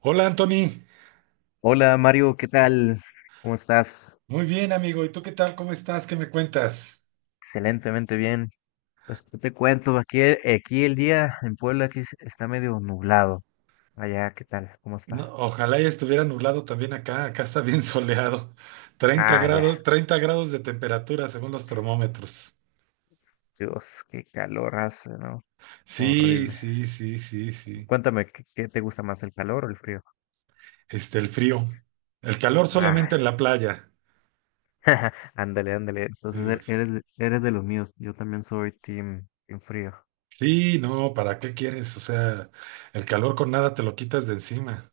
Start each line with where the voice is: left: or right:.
right: Hola Anthony,
left: Hola Mario, ¿qué tal? ¿Cómo estás?
right: muy bien amigo, ¿y tú qué tal? ¿Cómo estás? ¿Qué me cuentas?
left: Excelentemente bien. Pues ¿qué te cuento? Aquí, aquí el día en Puebla está medio nublado. Allá, ¿qué tal? ¿Cómo
right: No,
left: está?
right: ojalá ya estuviera nublado también acá, acá está bien soleado, treinta
left: Ah, ya.
right: grados, 30 grados de temperatura según los termómetros.
left: Dios, qué calor hace, ¿no?
right: Sí,
left: Horrible.
right: sí, sí, sí, sí.
left: Cuéntame, ¿qué te gusta más, el calor o el frío?
right: El frío, el calor solamente
left: Ah,
right: en la playa.
left: ándale, ándale. Entonces
right: Digo,
left: eres de los míos. Yo también soy team frío.
right: sí, no, ¿para qué quieres? O sea, el calor con nada te lo quitas de encima.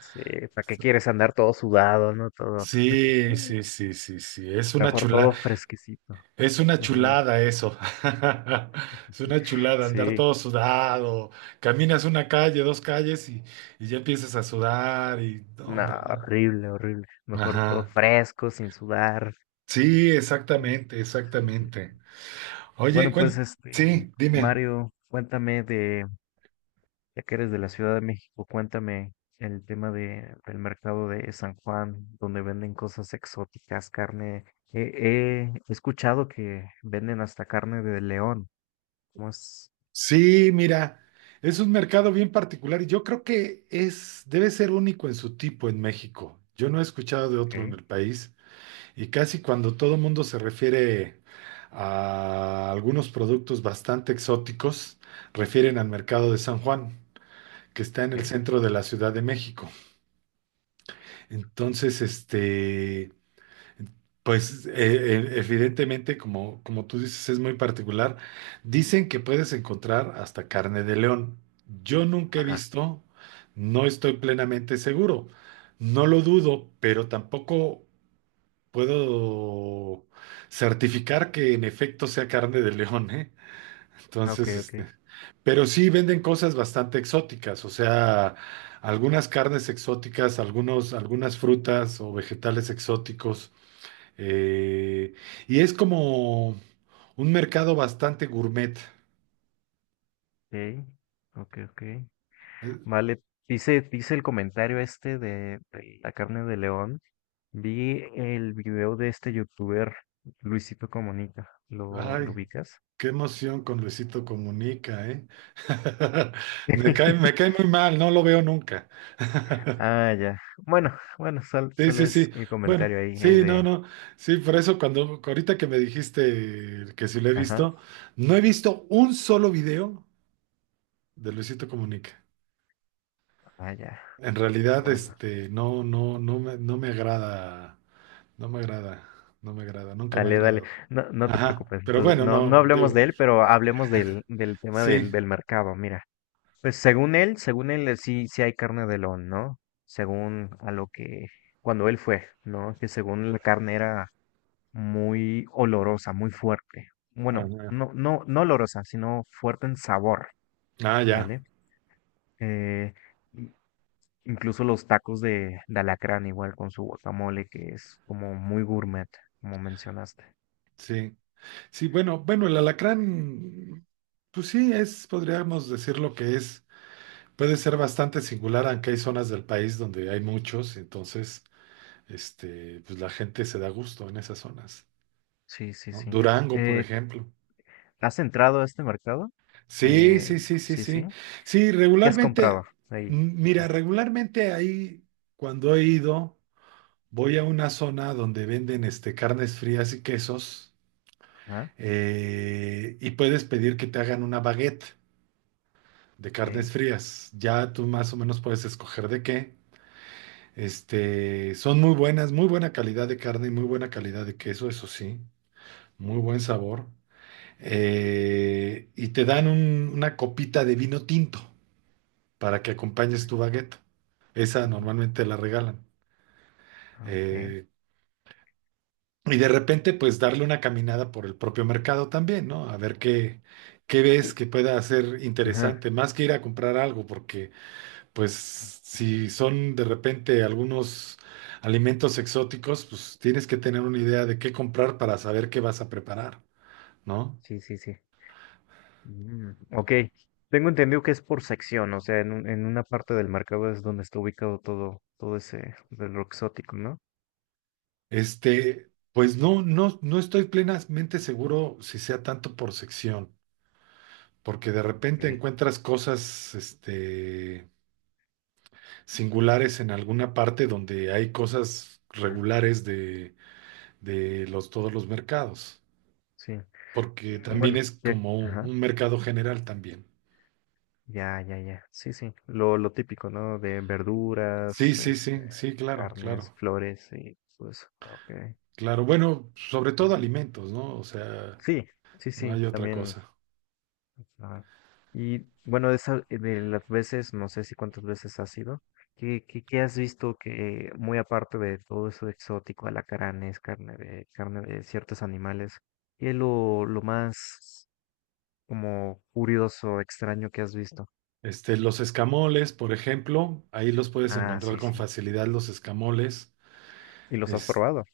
left: Sí, ¿para qué quieres andar todo sudado, no? Todo,
right: Sí, sí, sí, sí, sí, es una
left: mejor
right: chulada.
left: todo fresquecito.
right: Es una
left: Ujú.
right: chulada eso. Es una chulada andar
left: Sí.
right: todo sudado. Caminas una calle, dos calles y ya empiezas a sudar y no,
left: No,
right: hombre.
left: horrible, horrible. Mejor todo
right: Ajá.
left: fresco, sin sudar.
right: Sí,
left: Ay,
right: exactamente,
left: sí, sí.
right: exactamente. Oye,
left: Bueno, pues
right: sí, dime.
left: Mario, ya que eres de la Ciudad de México, cuéntame el tema del mercado de San Juan, donde venden cosas exóticas, carne. He escuchado que venden hasta carne de león. ¿Cómo es?
right: Sí, mira, es un mercado bien particular y yo creo que es, debe ser único en su tipo en México. Yo no he escuchado de otro en
left: ¿Qué?
right: el país. Y casi cuando todo el mundo se refiere a algunos productos bastante exóticos, refieren al mercado de San Juan, que está en el
left: ¿Qué?
right: centro de la Ciudad de México. Entonces, pues evidentemente, como, como tú dices, es muy particular. Dicen que puedes encontrar hasta carne de león. Yo nunca he
left: Ajá.
right: visto, no estoy plenamente seguro. No lo dudo, pero tampoco puedo certificar que en efecto sea carne de león, ¿eh?
left: Ah, ok,
right: Entonces,
left: ok.
right: pero sí venden cosas bastante exóticas, o sea, algunas carnes exóticas, algunos, algunas frutas o vegetales exóticos, eh, y es como un mercado bastante gourmet.
left: Ok, ok, ok.
right: Eh,
left: Vale, dice el comentario este de la carne de león. Vi el video de este youtuber, Luisito Comunica. ¿Lo
right: Ay,
left: ubicas?
right: qué emoción con Luisito Comunica, ¿eh? Me cae muy mal, no lo veo nunca.
left: Ah, ya. Bueno, bueno,
right: Sí,
left: solo
right: sí,
left: es
right: sí.
left: el
right: Bueno,
left: comentario ahí
right: sí, no,
left: de...
right: no. Sí, por eso cuando ahorita que me dijiste que sí lo he
left: Ajá.
right: visto, no he visto un solo video de Luisito Comunica.
left: Ah, ya.
right: En realidad,
left: Bueno.
right: no, no me agrada, no me agrada, no me agrada, nunca me ha
left: Dale, dale.
right: agradado.
left: No, no te
right: Ajá,
left: preocupes.
right: pero
left: Entonces,
right: bueno,
left: no, no
right: no,
left: hablemos
right: digo,
left: de él, pero hablemos del tema
right: sí.
left: del mercado. Mira. Pues según él sí, sí hay carne de león, ¿no? Según a cuando él fue, ¿no? Que según la carne era muy olorosa, muy fuerte. Bueno,
right: Ah,
left: no olorosa, sino fuerte en sabor,
right: ah, ya,
left: ¿vale? Eh, i- incluso los tacos de alacrán, igual con su guacamole, que es como muy gourmet, como mencionaste.
right: sí. Sí, bueno, bueno, el alacrán, pues sí, es, podríamos decir lo que es. Puede ser bastante singular, aunque hay zonas del país donde hay muchos, entonces, pues la gente se da gusto en esas zonas,
left: Sí, sí,
right: ¿no?
left: sí.
right: Durango, por
left: Eh,
right: ejemplo.
left: ¿Has entrado a este mercado?
right: Sí,
left: Eh,
right: sí, sí, sí,
left: sí, sí.
right: sí. Sí,
left: ¿Qué has comprado
right: regularmente,
left: ahí?
right: mira,
left: Ajá.
right: regularmente ahí, cuando he ido, voy a una zona donde venden carnes frías y quesos,
left: Ah,
right: y puedes pedir que te hagan una baguette de carnes
left: ok.
right: frías. Ya tú más o menos puedes escoger de qué. Este, son muy buenas, muy buena calidad de carne y muy buena calidad de queso, eso sí, muy buen sabor. Y te dan una copita de vino tinto para que acompañes tu baguette. Esa
left: Sí, sí.
right: normalmente la regalan.
left: Ah, ok.
right: Eh, y de repente, pues darle una caminada por el propio mercado también, ¿no? A ver qué, qué ves que pueda ser
left: Ajá.
right: interesante, más que ir a comprar algo, porque pues
left: Ah,
right: si
left: ok.
right: son de repente algunos alimentos exóticos, pues tienes que tener una idea de qué comprar para saber qué vas a preparar, ¿no?
left: Sí, sí, sí. Mm, ok. Tengo entendido que es por sección, o sea, en una parte del mercado es donde está ubicado todo, todo ese del lo exótico, ¿no?
right: Este, pues no, no estoy plenamente seguro si sea tanto por sección, porque de
left: Ok.
right: repente encuentras cosas, singulares en alguna parte donde hay cosas
left: Ah,
right: regulares de los, todos los mercados,
left: sí.
right: porque
left: Mm,
right: también
left: bueno,
right: es
left: ya,
right: como
left: ajá.
right: un mercado general también.
left: Ya, ya, ya. Sí, sí. Lo típico, ¿no? De verduras,
right: Sí, sí,
left: este,
right: sí, sí, claro,
left: carnes,
right: claro,
left: flores y pues, ok.
right: claro. Bueno, sobre
left: Muy
right: todo
left: bien.
right: alimentos, ¿no? O sea,
left: Sí, sí,
right: no
left: sí.
right: hay otra
left: También
right: cosa.
left: ajá. Y bueno, de las veces, no sé si cuántas veces has ido, ¿qué has visto que, muy aparte de todo eso exótico, alacranes, carne de ciertos animales, qué es lo más como curioso, extraño que has visto?
right: Este, los escamoles, por ejemplo, ahí los puedes
left: Ah,
right: encontrar
left: sí,
right: con
left: sí.
right: facilidad, los escamoles.
left: ¿Y los has
right: Es-
left: probado?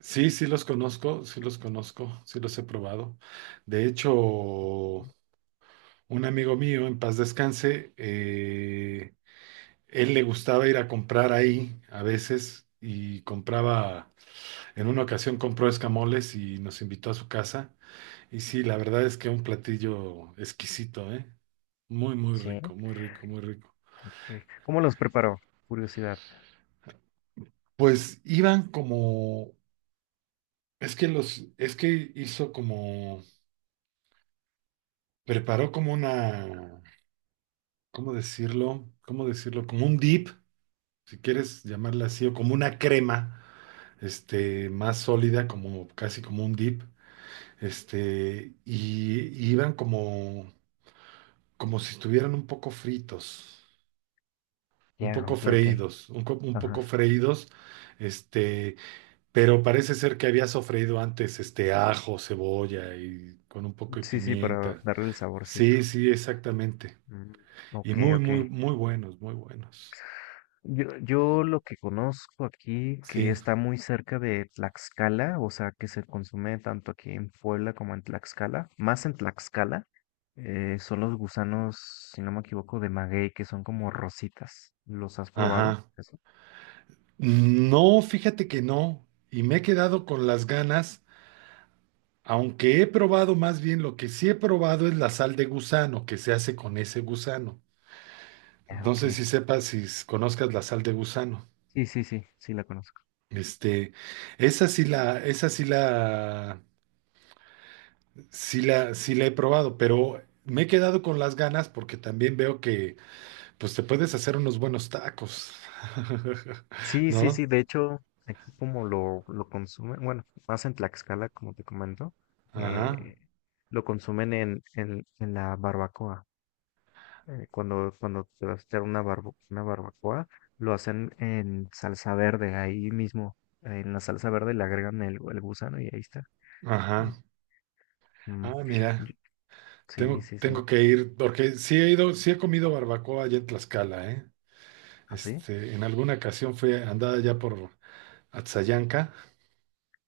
right: sí, sí los conozco, sí los he probado. De hecho, un amigo mío, en paz descanse, él le gustaba ir a comprar ahí a veces y compraba, en una ocasión compró escamoles y nos invitó a su casa. Y sí, la verdad es que un platillo exquisito, ¿eh? Muy, muy
left: Sí.
right: rico, muy rico, muy rico.
left: Ok. ¿Cómo los preparó? Curiosidad.
right: Pues iban como, es que los, es que hizo como, preparó como una, ¿cómo decirlo? ¿Cómo decirlo? Como un dip, si quieres llamarla así, o como una crema, más sólida, como casi como un dip, y iban como, como si estuvieran un poco fritos. Un
left: Ya,
right: poco
left: ok, ok.
right: freídos, un poco
left: Ajá.
right: freídos, este, pero parece ser que había sofreído antes, ajo, cebolla y con un poco de
left: Sí, sí, para
right: pimienta.
left: darle el saborcito.
right: Sí, sí, exactamente.
left: Mm,
right: Y
left: ok,
right: muy,
left: ok.
right: muy, muy buenos, muy buenos.
left: Yo lo que conozco aquí, que
right: Sí,
left: está muy cerca de Tlaxcala, o sea, que se consume tanto aquí en Puebla como en Tlaxcala, más en Tlaxcala, son los gusanos, si no me equivoco, de maguey, que son como rositas. ¿Los has probado?
right: ajá.
left: Eso.
right: No, fíjate que no. Y me he quedado con las ganas, aunque he probado más bien, lo que sí he probado es la sal de gusano, que se hace con ese gusano.
left: Ah,
right: No
left: ok.
right: sé si sepas, si conozcas la sal de gusano.
left: Sí, sí, sí, sí la conozco.
right: Este, esa sí la, esa sí la, sí la he probado, pero me he quedado con las ganas porque también veo que, pues te puedes hacer unos buenos tacos,
left: Sí, sí,
right: ¿no?
left: sí, de hecho, aquí como lo consumen, bueno, más en Tlaxcala, como te comento,
right: Ajá,
left: eh, lo consumen en la barbacoa. Eh, cuando, cuando te vas a echar una barbacoa, lo hacen en salsa verde, ahí mismo, en la salsa verde le agregan el gusano y ahí está. Mm,
right: ajá.
left: mm,
right: Ah, mira,
left: yo- sí, sí, sí.
right: tengo que ir porque sí he ido, sí he comido barbacoa allá en Tlaxcala, ¿eh?
left: Así
right: Este, en alguna ocasión fui andada ya por Atzayanca,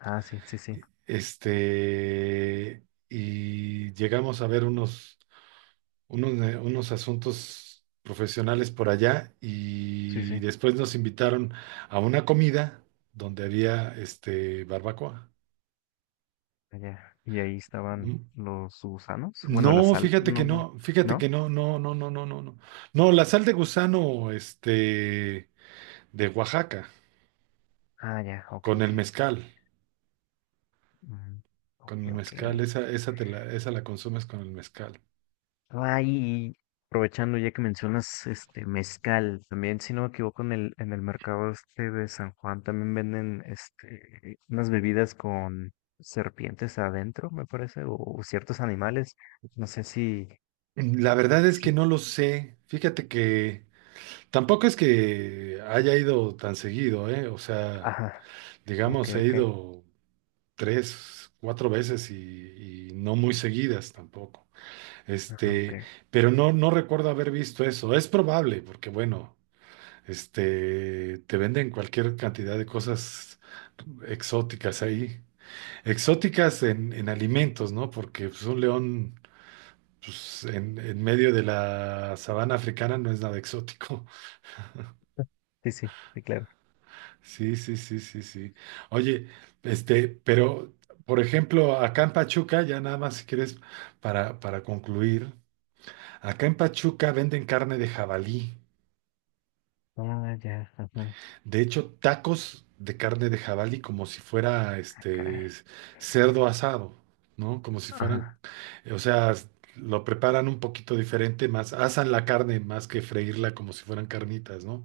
left: ah, sí, sí, sí,
right: este, y llegamos a ver unos unos, unos asuntos profesionales por allá
left: sí,
right: y
left: sí.
right: después nos invitaron a una comida donde había este barbacoa.
left: Allá. Y ahí estaban
right: Mm.
left: los gusanos. Bueno, la
right: No,
left: sal,
right: fíjate que
left: no, bueno,
right: no, fíjate que
left: ¿no?
right: no, no, no, no, no, no, no. No, la sal de gusano, de Oaxaca,
left: Ah, ya, ok,
right: con
left: ok.
right: el mezcal,
left: Mm, ok,
right: con el
left: ok.
right: mezcal, esa te la, esa la consumes con el mezcal.
left: Ay, y aprovechando ya que mencionas este mezcal, también si no me equivoco en el mercado este de San Juan también venden este unas bebidas con serpientes adentro, me parece, o ciertos animales. No sé si,
right: Mm, la verdad es que
left: sí,
right: no lo sé. Fíjate que tampoco es que haya ido tan seguido, ¿eh? O sea,
left: ajá, ok,
right: digamos, he
left: ok,
right: ido tres, cuatro veces y no muy seguidas tampoco.
left: ajá, ok.
right: Este, pero no, no recuerdo haber visto eso. Es probable, porque bueno, te venden cualquier cantidad de cosas exóticas ahí. Exóticas en alimentos, ¿no? Porque pues, un león pues, en medio de la sabana africana no es nada exótico.
left: Sí, sí, sí, claro.
right: Sí, sí, sí, sí, sí. Oye, pero, por ejemplo, acá en Pachuca, ya nada más si quieres para concluir, acá en Pachuca venden carne de jabalí.
left: Ah, ya, ajá.
right: De hecho, tacos de carne de jabalí como si fuera
left: Ah, caray.
right: este cerdo asado, ¿no? Como si fueran,
left: Ajá,
right: o sea, lo preparan un poquito diferente, más asan la carne más que freírla como si fueran carnitas, ¿no?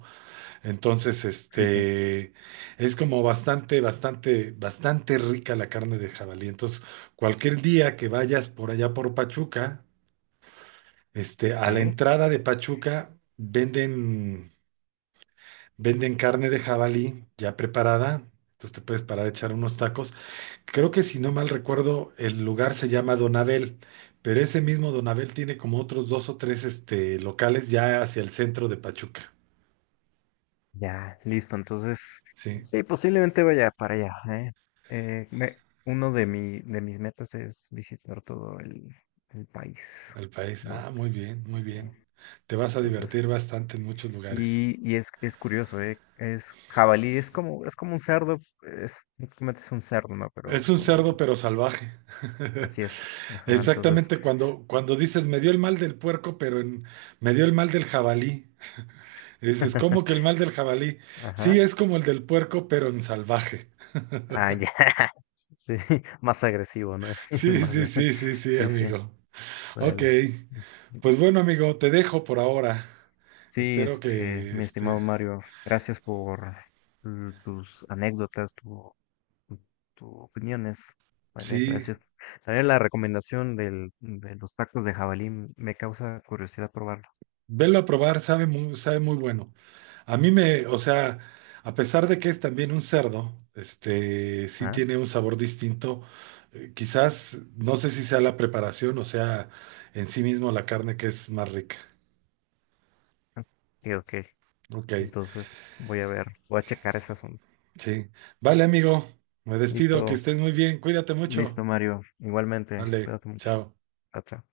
right: Entonces,
left: sí, sí.
right: es como bastante, bastante, bastante rica la carne de jabalí. Entonces, cualquier día que vayas por allá por Pachuca, a la
left: Ok.
right: entrada de Pachuca venden, venden carne de jabalí ya preparada. Entonces te puedes parar a echar unos tacos. Creo que si no mal recuerdo, el lugar se llama Don Abel, pero ese mismo Don Abel tiene como otros dos o tres, locales ya hacia el centro de Pachuca.
left: Ya, listo. Entonces,
right: Sí.
left: sí, posiblemente vaya para allá, ¿eh? Uno de de mis metas es visitar todo el país,
right: Al país.
left: ¿no?
right: Ah, muy bien, muy
left: Eh,
right: bien. Te vas a
left: entonces,
right: divertir bastante en muchos lugares.
left: y es curioso, ¿eh? Es jabalí, es como un cerdo, es, prácticamente es un cerdo, ¿no? Pero
right: Es un
left: con
right: cerdo, pero salvaje.
left: así es. Ajá, entonces,
right: Exactamente cuando, cuando dices, me dio el mal del puerco, me dio el mal del jabalí. Y dices, ¿cómo que el mal del jabalí? Sí,
left: ajá.
right: es como el del puerco, pero en salvaje.
left: Ah, ya, sí, más agresivo, ¿no? El
right: Sí,
left: más,
right: sí, sí, sí, sí,
left: sí, sí,
right: amigo. Ok,
left: dale.
right: pues bueno, amigo, te dejo por ahora.
left: Sí,
right: Espero
left: este,
right: que,
left: mi estimado Mario, gracias por mm, tus anécdotas, tu- tus opiniones. Vale,
right: sí,
left: gracias. También la recomendación de los tacos de jabalí me causa curiosidad probarlo.
right: velo a probar, sabe muy bueno. A mí me, o sea, a pesar de que es también un cerdo, sí
left: ¿Ah?
right: tiene un sabor distinto. Quizás, no sé si sea la preparación o sea en sí mismo la carne que es más rica.
left: Ah, ok, ok.
right: Ok,
left: Entonces voy a ver, voy a checar ese asunto.
right: sí. Vale, amigo, me despido, que
left: Listo,
right: estés muy bien, cuídate mucho.
left: listo, Mario. Igualmente,
right: Vale,
left: cuídate mucho.
right: chao.
left: Chao, chao.